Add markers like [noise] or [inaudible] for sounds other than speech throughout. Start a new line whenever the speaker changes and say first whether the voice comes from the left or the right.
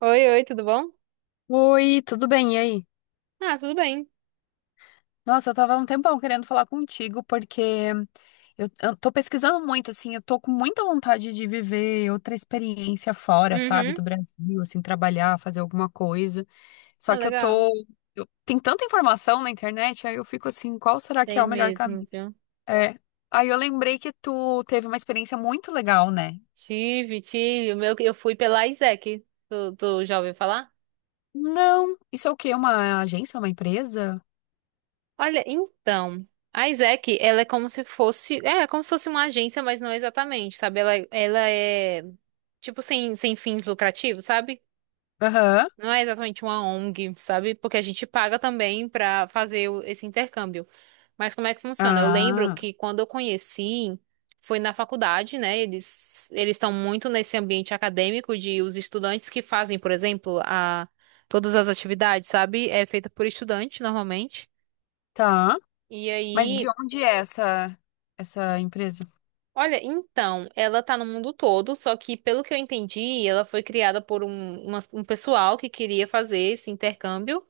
right: Oi, oi, tudo bom?
left: Oi, tudo bem? E aí?
right: Ah, tudo bem.
left: Nossa, eu tava há um tempão querendo falar contigo, porque eu tô pesquisando muito, assim, eu tô com muita vontade de viver outra experiência fora, sabe,
right: Uhum.
left: do Brasil, assim, trabalhar, fazer alguma coisa.
right: Ah,
left: Só que eu
right: legal.
left: tô. Tem tanta informação na internet, aí eu fico assim, qual será que é
right: Tem
left: o melhor
right: mesmo,
left: caminho?
right: viu?
left: É. Aí eu lembrei que tu teve uma experiência muito legal, né?
right: Tive, tive. O meu, eu fui pela Isaac. Tu já ouviu falar?
left: Não, isso é o quê? Uma agência, uma empresa?
right: Olha, então, a Isaac, ela é como se fosse, é, é como se fosse uma agência, mas não exatamente, sabe? Ela é tipo sem fins lucrativos, sabe?
left: Aham.
right: Não é exatamente uma ONG, sabe? Porque a gente paga também pra fazer esse intercâmbio. Mas como é que funciona? Eu lembro
left: Ah,
right: que quando eu conheci, foi na faculdade, né? Eles estão muito nesse ambiente acadêmico de os estudantes que fazem, por exemplo, a todas as atividades, sabe? É feita por estudante normalmente.
left: tá.
right: E
left: Mas de
right: aí
left: onde é essa empresa?
right: olha, então, ela tá no mundo todo, só que pelo que eu entendi, ela foi criada por um pessoal que queria fazer esse intercâmbio.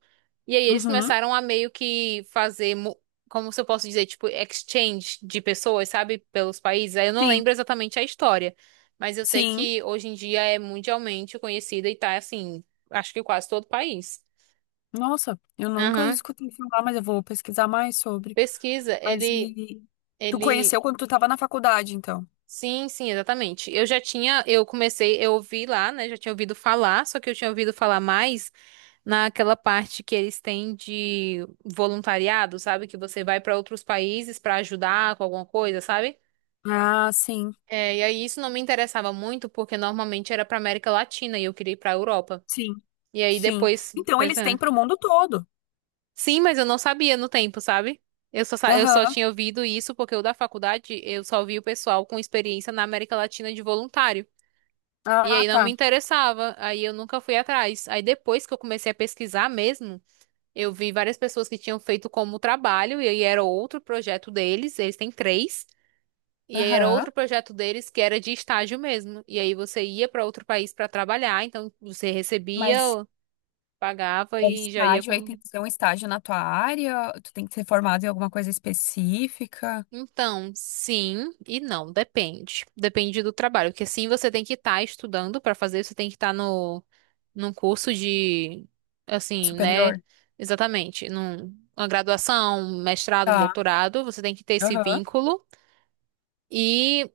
right: E aí eles
left: Uhum.
right: começaram a meio que fazer, como se eu posso dizer, tipo, exchange de pessoas, sabe, pelos países. Aí eu não
left: Sim,
right: lembro exatamente a história, mas eu sei
left: sim.
right: que hoje em dia é mundialmente conhecida e tá assim, acho que quase todo o país.
left: Nossa, eu nunca
right: Aham.
left: escutei falar, mas eu vou pesquisar mais sobre.
right: Pesquisa,
left: Mas
right: ele.
left: e tu
right: Ele
left: conheceu quando tu estava na faculdade, então?
right: Sim, sim, exatamente. Eu já tinha, eu comecei, eu ouvi lá, né? Já tinha ouvido falar, só que eu tinha ouvido falar mais naquela parte que eles têm de voluntariado, sabe? Que você vai para outros países para ajudar com alguma coisa, sabe?
left: Ah, sim,
right: É, e aí isso não me interessava muito, porque normalmente era para América Latina e eu queria ir para Europa.
left: sim,
right: E aí
left: sim.
right: depois,
left: Então
right: pois
left: eles têm
right: é.
left: para o mundo todo.
right: Sim, mas eu não sabia no tempo, sabe? Eu só
left: Aham.
right: tinha ouvido isso porque o da faculdade eu só vi o pessoal com experiência na América Latina de voluntário. E
left: Ah,
right: aí não
left: tá.
right: me interessava, aí eu nunca fui atrás. Aí depois que eu comecei a pesquisar mesmo, eu vi várias pessoas que tinham feito como trabalho, e aí era outro projeto deles, eles têm três, e aí era
left: Aham.
right: outro projeto deles que era de estágio mesmo. E aí você ia para outro país para trabalhar, então você
left: Mas
right: recebia, pagava
left: é
right: e já ia.
left: estágio, aí tem que ser um estágio na tua área, tu tem que ser formado em alguma coisa específica,
right: Então, sim e não, depende. Depende do trabalho, porque sim, você tem que estar estudando para fazer, você tem que estar no num curso de assim, né?
left: superior.
right: Exatamente, num uma graduação, um mestrado, um
left: Tá.
right: doutorado, você tem que ter esse
left: Aham.
right: vínculo. e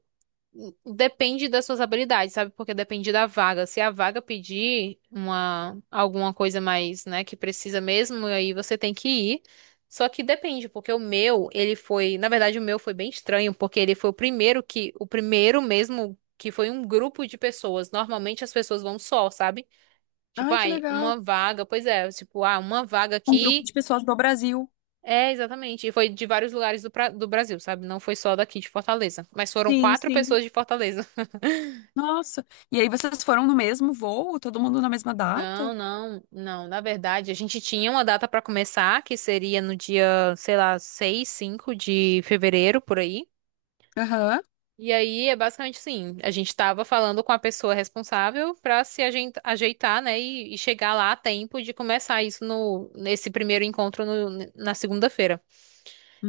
right: Depende das suas habilidades, sabe? Porque depende da vaga. Se a vaga pedir uma alguma coisa mais, né, que precisa mesmo, aí você tem que ir. Só que depende, porque o meu, ele foi, na verdade, o meu foi bem estranho, porque ele foi o primeiro que, o primeiro mesmo que foi um grupo de pessoas. Normalmente as pessoas vão só, sabe? Tipo,
left: Ai, que
right: ai,
left: legal.
right: uma vaga, pois é, tipo, ah, uma vaga
left: Um grupo
right: aqui.
left: de pessoas do Brasil.
right: É, exatamente. E foi de vários lugares do, do Brasil, sabe? Não foi só daqui de Fortaleza. Mas foram
left: Sim,
right: quatro
left: sim.
right: pessoas de Fortaleza.
left: Nossa. E aí vocês foram no mesmo voo? Todo mundo na mesma data?
right: Não, não, não. Na verdade, a gente tinha uma data para começar, que seria no dia, sei lá, 6, 5 de fevereiro, por aí.
left: Aham.
right: E aí é basicamente assim, a gente estava falando com a pessoa responsável para se ajeitar, né, e chegar lá a tempo de começar isso nesse primeiro encontro na segunda-feira.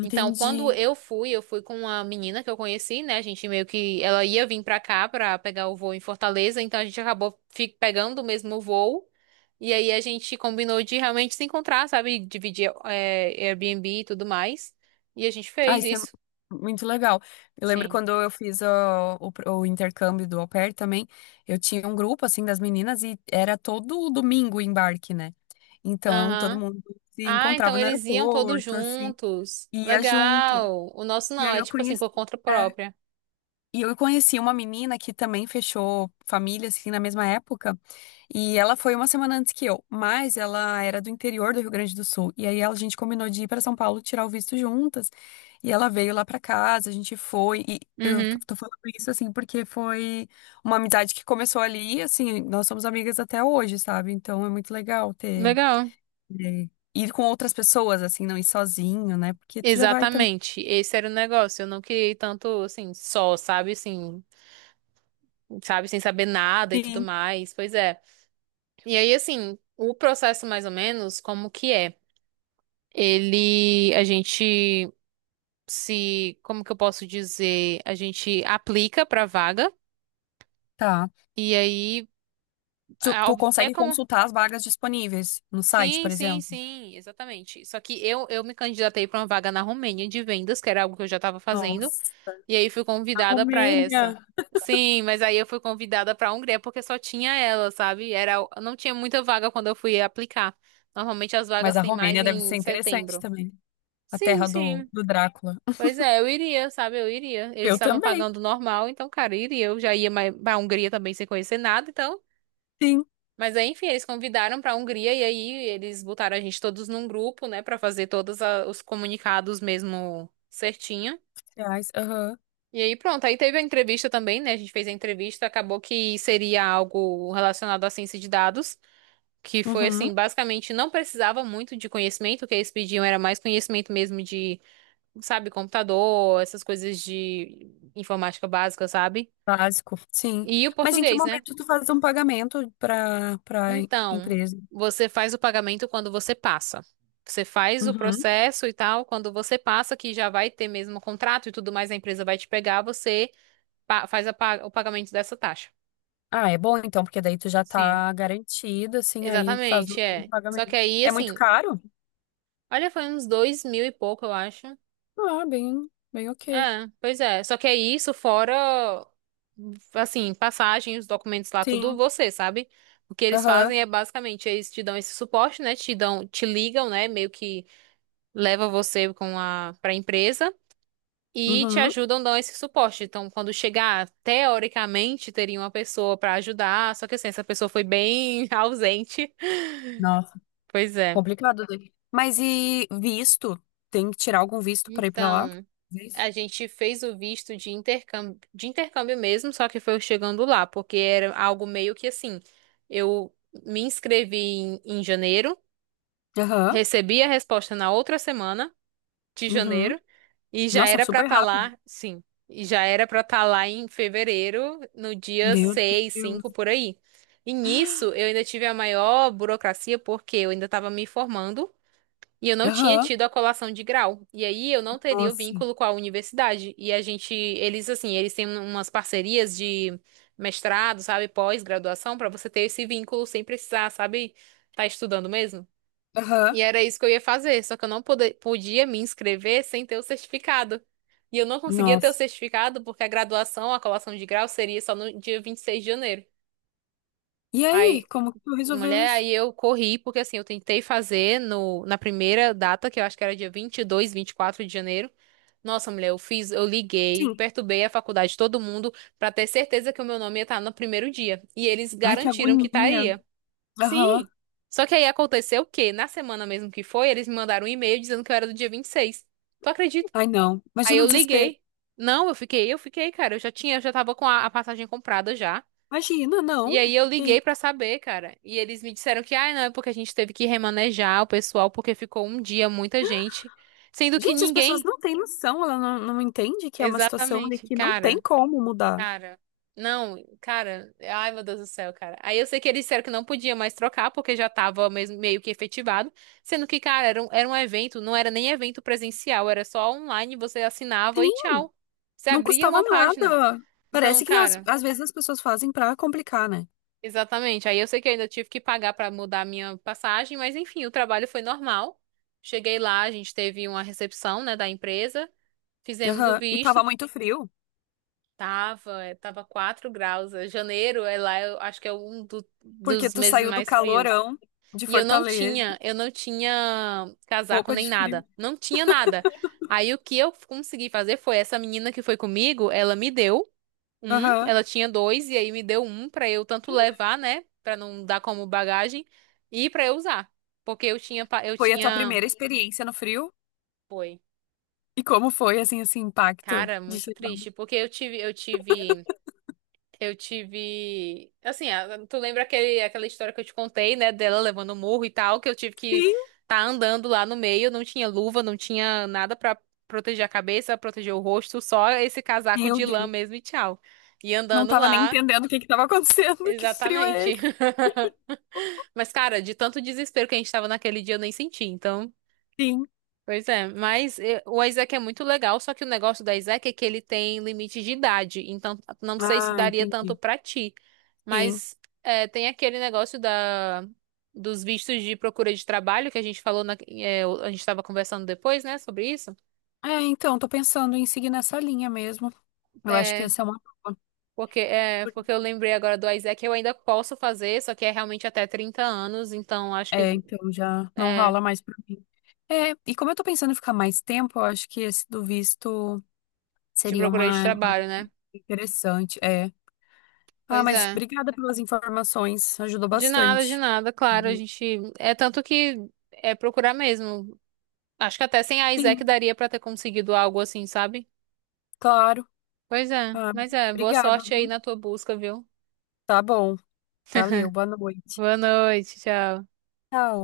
right: Então, quando eu fui com uma menina que eu conheci, né? A gente meio que ela ia vir pra cá pra pegar o voo em Fortaleza, então a gente acabou pegando o mesmo voo. E aí a gente combinou de realmente se encontrar, sabe? Dividir é, Airbnb e tudo mais. E a gente
left: Ah,
right: fez
left: isso é
right: isso.
left: muito legal. Eu lembro
right: Sim.
left: quando eu fiz o intercâmbio do Au Pair também, eu tinha um grupo, assim, das meninas e era todo domingo o embarque, né? Então, todo
right: Aham.
left: mundo se
right: Ah, então
left: encontrava no
right: eles iam todos
left: aeroporto, assim,
right: juntos.
left: e ia junto.
right: Legal. O nosso
left: E
right: não,
left: aí
right: é
left: eu
right: tipo assim,
left: conheci.
right: por conta
left: é,
right: própria.
left: E eu conheci uma menina que também fechou família, assim, na mesma época. E ela foi uma semana antes que eu, mas ela era do interior do Rio Grande do Sul. E aí a gente combinou de ir para São Paulo tirar o visto juntas. E ela veio lá para casa, a gente foi. E
right: Uhum.
left: tô falando isso, assim, porque foi uma amizade que começou ali, e, assim, nós somos amigas até hoje, sabe? Então é muito legal
right: Legal.
left: ter- ir com outras pessoas, assim, não ir sozinho, né? Porque tu já vai também.
right: Exatamente. Esse era o negócio. Eu não queria ir tanto assim, só, sabe? Assim, sabe, sem saber nada e tudo
left: Sim.
right: mais. Pois é. E aí, assim, o processo mais ou menos, como que é? Ele, a gente se, como que eu posso dizer? A gente aplica pra vaga
left: Tá.
right: e aí
left: Tu,
right: é
left: tu
right: é
left: consegue
right: como
left: consultar as vagas disponíveis no site,
right: sim,
left: por
right: sim,
left: exemplo?
right: sim, exatamente. Só que eu me candidatei pra uma vaga na Romênia de vendas, que era algo que eu já estava fazendo.
left: Nossa,
right: E aí fui
left: a
right: convidada pra essa.
left: Romênia.
right: Sim, mas aí eu fui convidada pra Hungria porque só tinha ela, sabe? Era, não tinha muita vaga quando eu fui aplicar. Normalmente as
left: Mas
right: vagas
left: a
right: têm mais
left: Romênia deve ser
right: em
left: interessante
right: setembro.
left: também. A
right: Sim,
left: terra do,
right: sim.
left: do Drácula.
right: Pois é, eu iria, sabe? Eu iria. Eles
left: Eu
right: estavam
left: também,
right: pagando normal, então, cara, eu iria. Eu já ia mais pra Hungria também sem conhecer nada, então.
left: sim.
right: Mas aí, enfim, eles convidaram pra Hungria e aí eles botaram a gente todos num grupo, né, pra fazer todos os comunicados mesmo certinho.
left: Reais, aham.
right: E aí, pronto, aí teve a entrevista também, né? A gente fez a entrevista, acabou que seria algo relacionado à ciência de dados, que foi
left: Uhum.
right: assim, basicamente não precisava muito de conhecimento, o que eles pediam era mais conhecimento mesmo de, sabe, computador, essas coisas de informática básica, sabe?
left: Básico, sim.
right: E o
left: Mas em que
right: português, né?
left: momento tu faz um pagamento para
right: Então,
left: empresa?
right: você faz o pagamento quando você passa. Você faz o
left: Uhum.
right: processo e tal, quando você passa, que já vai ter mesmo o contrato e tudo mais, a empresa vai te pegar, você o pagamento dessa taxa.
left: Ah, é bom então, porque daí tu já
right: Sim.
left: tá garantido, assim, aí faz o
right: Exatamente,
left: o
right: é. Só que
left: pagamento.
right: aí,
left: É muito
right: assim,
left: caro?
right: olha, foi uns 2 mil e pouco, eu acho.
left: Ah, bem, bem ok.
right: É, pois é. Só que é isso, fora, assim, passagem, os documentos lá, tudo
left: Sim.
right: você, sabe? O que eles
left: Aham.
right: fazem é basicamente, eles te dão esse suporte, né? Te dão, te ligam, né? Meio que leva você com a, pra empresa e te
left: Uhum.
right: ajudam, dão esse suporte. Então, quando chegar, teoricamente, teria uma pessoa pra ajudar, só que assim, essa pessoa foi bem [laughs] ausente.
left: Nossa.
right: Pois é.
left: Complicado, né? Mas e visto? Tem que tirar algum visto pra ir pra lá?
right: Então,
left: Visto.
right: a gente fez o visto de intercâmbio mesmo, só que foi eu chegando lá, porque era algo meio que assim, eu me inscrevi em janeiro,
left: Aham.
right: recebi a resposta na outra semana de
left: Uhum.
right: janeiro e já
left: Nossa,
right: era pra
left: super
right: estar
left: rápido.
right: lá, sim, e já era pra estar lá em fevereiro, no dia
left: Meu
right: seis
left: Deus.
right: cinco por aí. E nisso eu ainda tive a maior burocracia porque eu ainda estava me formando. E eu não tinha
left: Aham.
right: tido a colação de grau. E aí eu não teria o
left: Nossa.
right: vínculo com a universidade. E a gente, eles assim, eles têm umas parcerias de mestrado, sabe, pós-graduação, pra você ter esse vínculo sem precisar, sabe, tá estudando mesmo.
left: Aham.
right: E era isso que eu ia fazer, só que eu não pode- podia me inscrever sem ter o certificado. E eu não conseguia ter o
left: Nossa.
right: certificado porque a graduação, a colação de grau seria só no dia 26 de janeiro.
left: E aí,
right: Aí
left: como que tu resolveu
right: Mulher,
left: isso?
right: aí eu corri, porque assim, eu tentei fazer no, na primeira data, que eu acho que era dia 20, 22, 24 de janeiro. Nossa, mulher, eu fiz, eu liguei,
left: Sim.
right: perturbei a faculdade, de todo mundo, pra ter certeza que o meu nome ia estar no primeiro dia. E eles
left: Ai, que
right: garantiram que
left: agonia.
right: estaria.
left: Aham.
right: Sim. Só que aí aconteceu o quê? Na semana mesmo que foi, eles me mandaram um e-mail dizendo que eu era do dia 26. Tu acredita?
left: Ai, não.
right: Aí
left: Imagina
right: eu
left: o desespero.
right: liguei. Não, eu fiquei, cara, eu já tinha, eu já tava com a passagem comprada já.
left: Imagina, não.
right: E aí eu
left: Que
right: liguei pra
left: isso.
right: saber, cara. E eles me disseram que, ah, não, é porque a gente teve que remanejar o pessoal porque ficou um dia muita gente, sendo que
left: Gente, as pessoas
right: ninguém.
left: não têm noção, ela não entende que é uma situação ali
right: Exatamente,
left: que não tem
right: cara,
left: como mudar.
right: cara. Não, cara, ai meu Deus do céu, cara. Aí eu sei que eles disseram que não podia mais trocar porque já tava mesmo meio que efetivado, sendo que, cara, era um evento, não era nem evento presencial, era só online, você assinava e
left: Sim,
right: tchau. Você
left: Não
right: abria
left: custava
right: uma página.
left: nada.
right: Então,
left: Parece que
right: cara,
left: às vezes as pessoas fazem pra complicar, né?
right: exatamente. Aí eu sei que eu ainda tive que pagar para mudar a minha passagem, mas enfim, o trabalho foi normal. Cheguei lá, a gente teve uma recepção, né, da empresa, fizemos o
left: Aham. E
right: visto,
left: tava muito frio,
right: tava, eh, tava 4 graus. Eh, janeiro é lá, eu acho que é um
left: porque
right: dos
left: tu
right: meses
left: saiu do
right: mais frios.
left: calorão de
right: E
left: Fortaleza,
right: eu não tinha casaco
left: roupa
right: nem
left: de frio.
right: nada, não tinha nada. Aí o que eu consegui fazer foi essa menina que foi comigo, ela me deu um,
left: Aham.
right: ela tinha dois e aí me deu um pra eu tanto levar, né, pra não dar como bagagem e pra eu usar, porque eu tinha eu
left: Foi a tua
right: tinha.
left: primeira experiência no frio?
right: Foi.
left: E como foi, assim, esse impacto
right: Cara,
left: de
right: muito
left: chegar?
right: triste, porque eu tive eu tive assim, tu lembra aquele aquela história que eu te contei, né, dela levando o murro e tal, que eu tive que
left: Sim.
right: tá andando lá no meio, não tinha luva, não tinha nada pra proteger a cabeça, proteger o rosto, só esse casaco
left: Meu
right: de lã
left: Deus.
right: mesmo e tchau. E
left: Não
right: andando
left: tava nem
right: lá,
left: entendendo o que que tava acontecendo. [laughs] Que frio é
right: exatamente.
left: esse?
right: [laughs] Mas, cara, de tanto desespero que a gente tava naquele dia, eu nem senti, então.
left: Sim.
right: Pois é, mas eh, o Isaac é muito legal, só que o negócio do Isaac é que ele tem limite de idade, então não sei se
left: Ah,
right: daria tanto
left: entendi.
right: pra ti.
left: Sim.
right: Mas eh, tem aquele negócio da, dos vistos de procura de trabalho que a gente falou, na, eh, a gente tava conversando depois, né, sobre isso.
left: É, então, tô pensando em seguir nessa linha mesmo. Eu acho que
right: É,
left: essa é uma boa.
right: porque, é, porque eu lembrei agora do Isaac, eu ainda posso fazer, só que é realmente até 30 anos, então acho
left: É,
right: que
left: então já não
right: é,
left: rola mais pra mim. É, e como eu tô pensando em ficar mais tempo, eu acho que esse do visto
right: de
left: seria
right: procura de
left: uma
right: trabalho, né?
left: interessante. É. Ah,
right: Pois
left: mas
right: é.
left: obrigada pelas informações, ajudou
right: De
left: bastante.
right: nada, claro, a
left: Uhum.
right: gente é tanto que é procurar mesmo. Acho que até sem a Isaac
left: Sim,
right: daria pra ter conseguido algo assim, sabe?
left: claro.
right: Pois é,
left: Ah,
right: mas é, boa
left: obrigada,
right: sorte
left: viu?
right: aí na tua busca, viu?
left: Tá bom, valeu, boa noite.
right: Boa noite, tchau.
left: Tchau.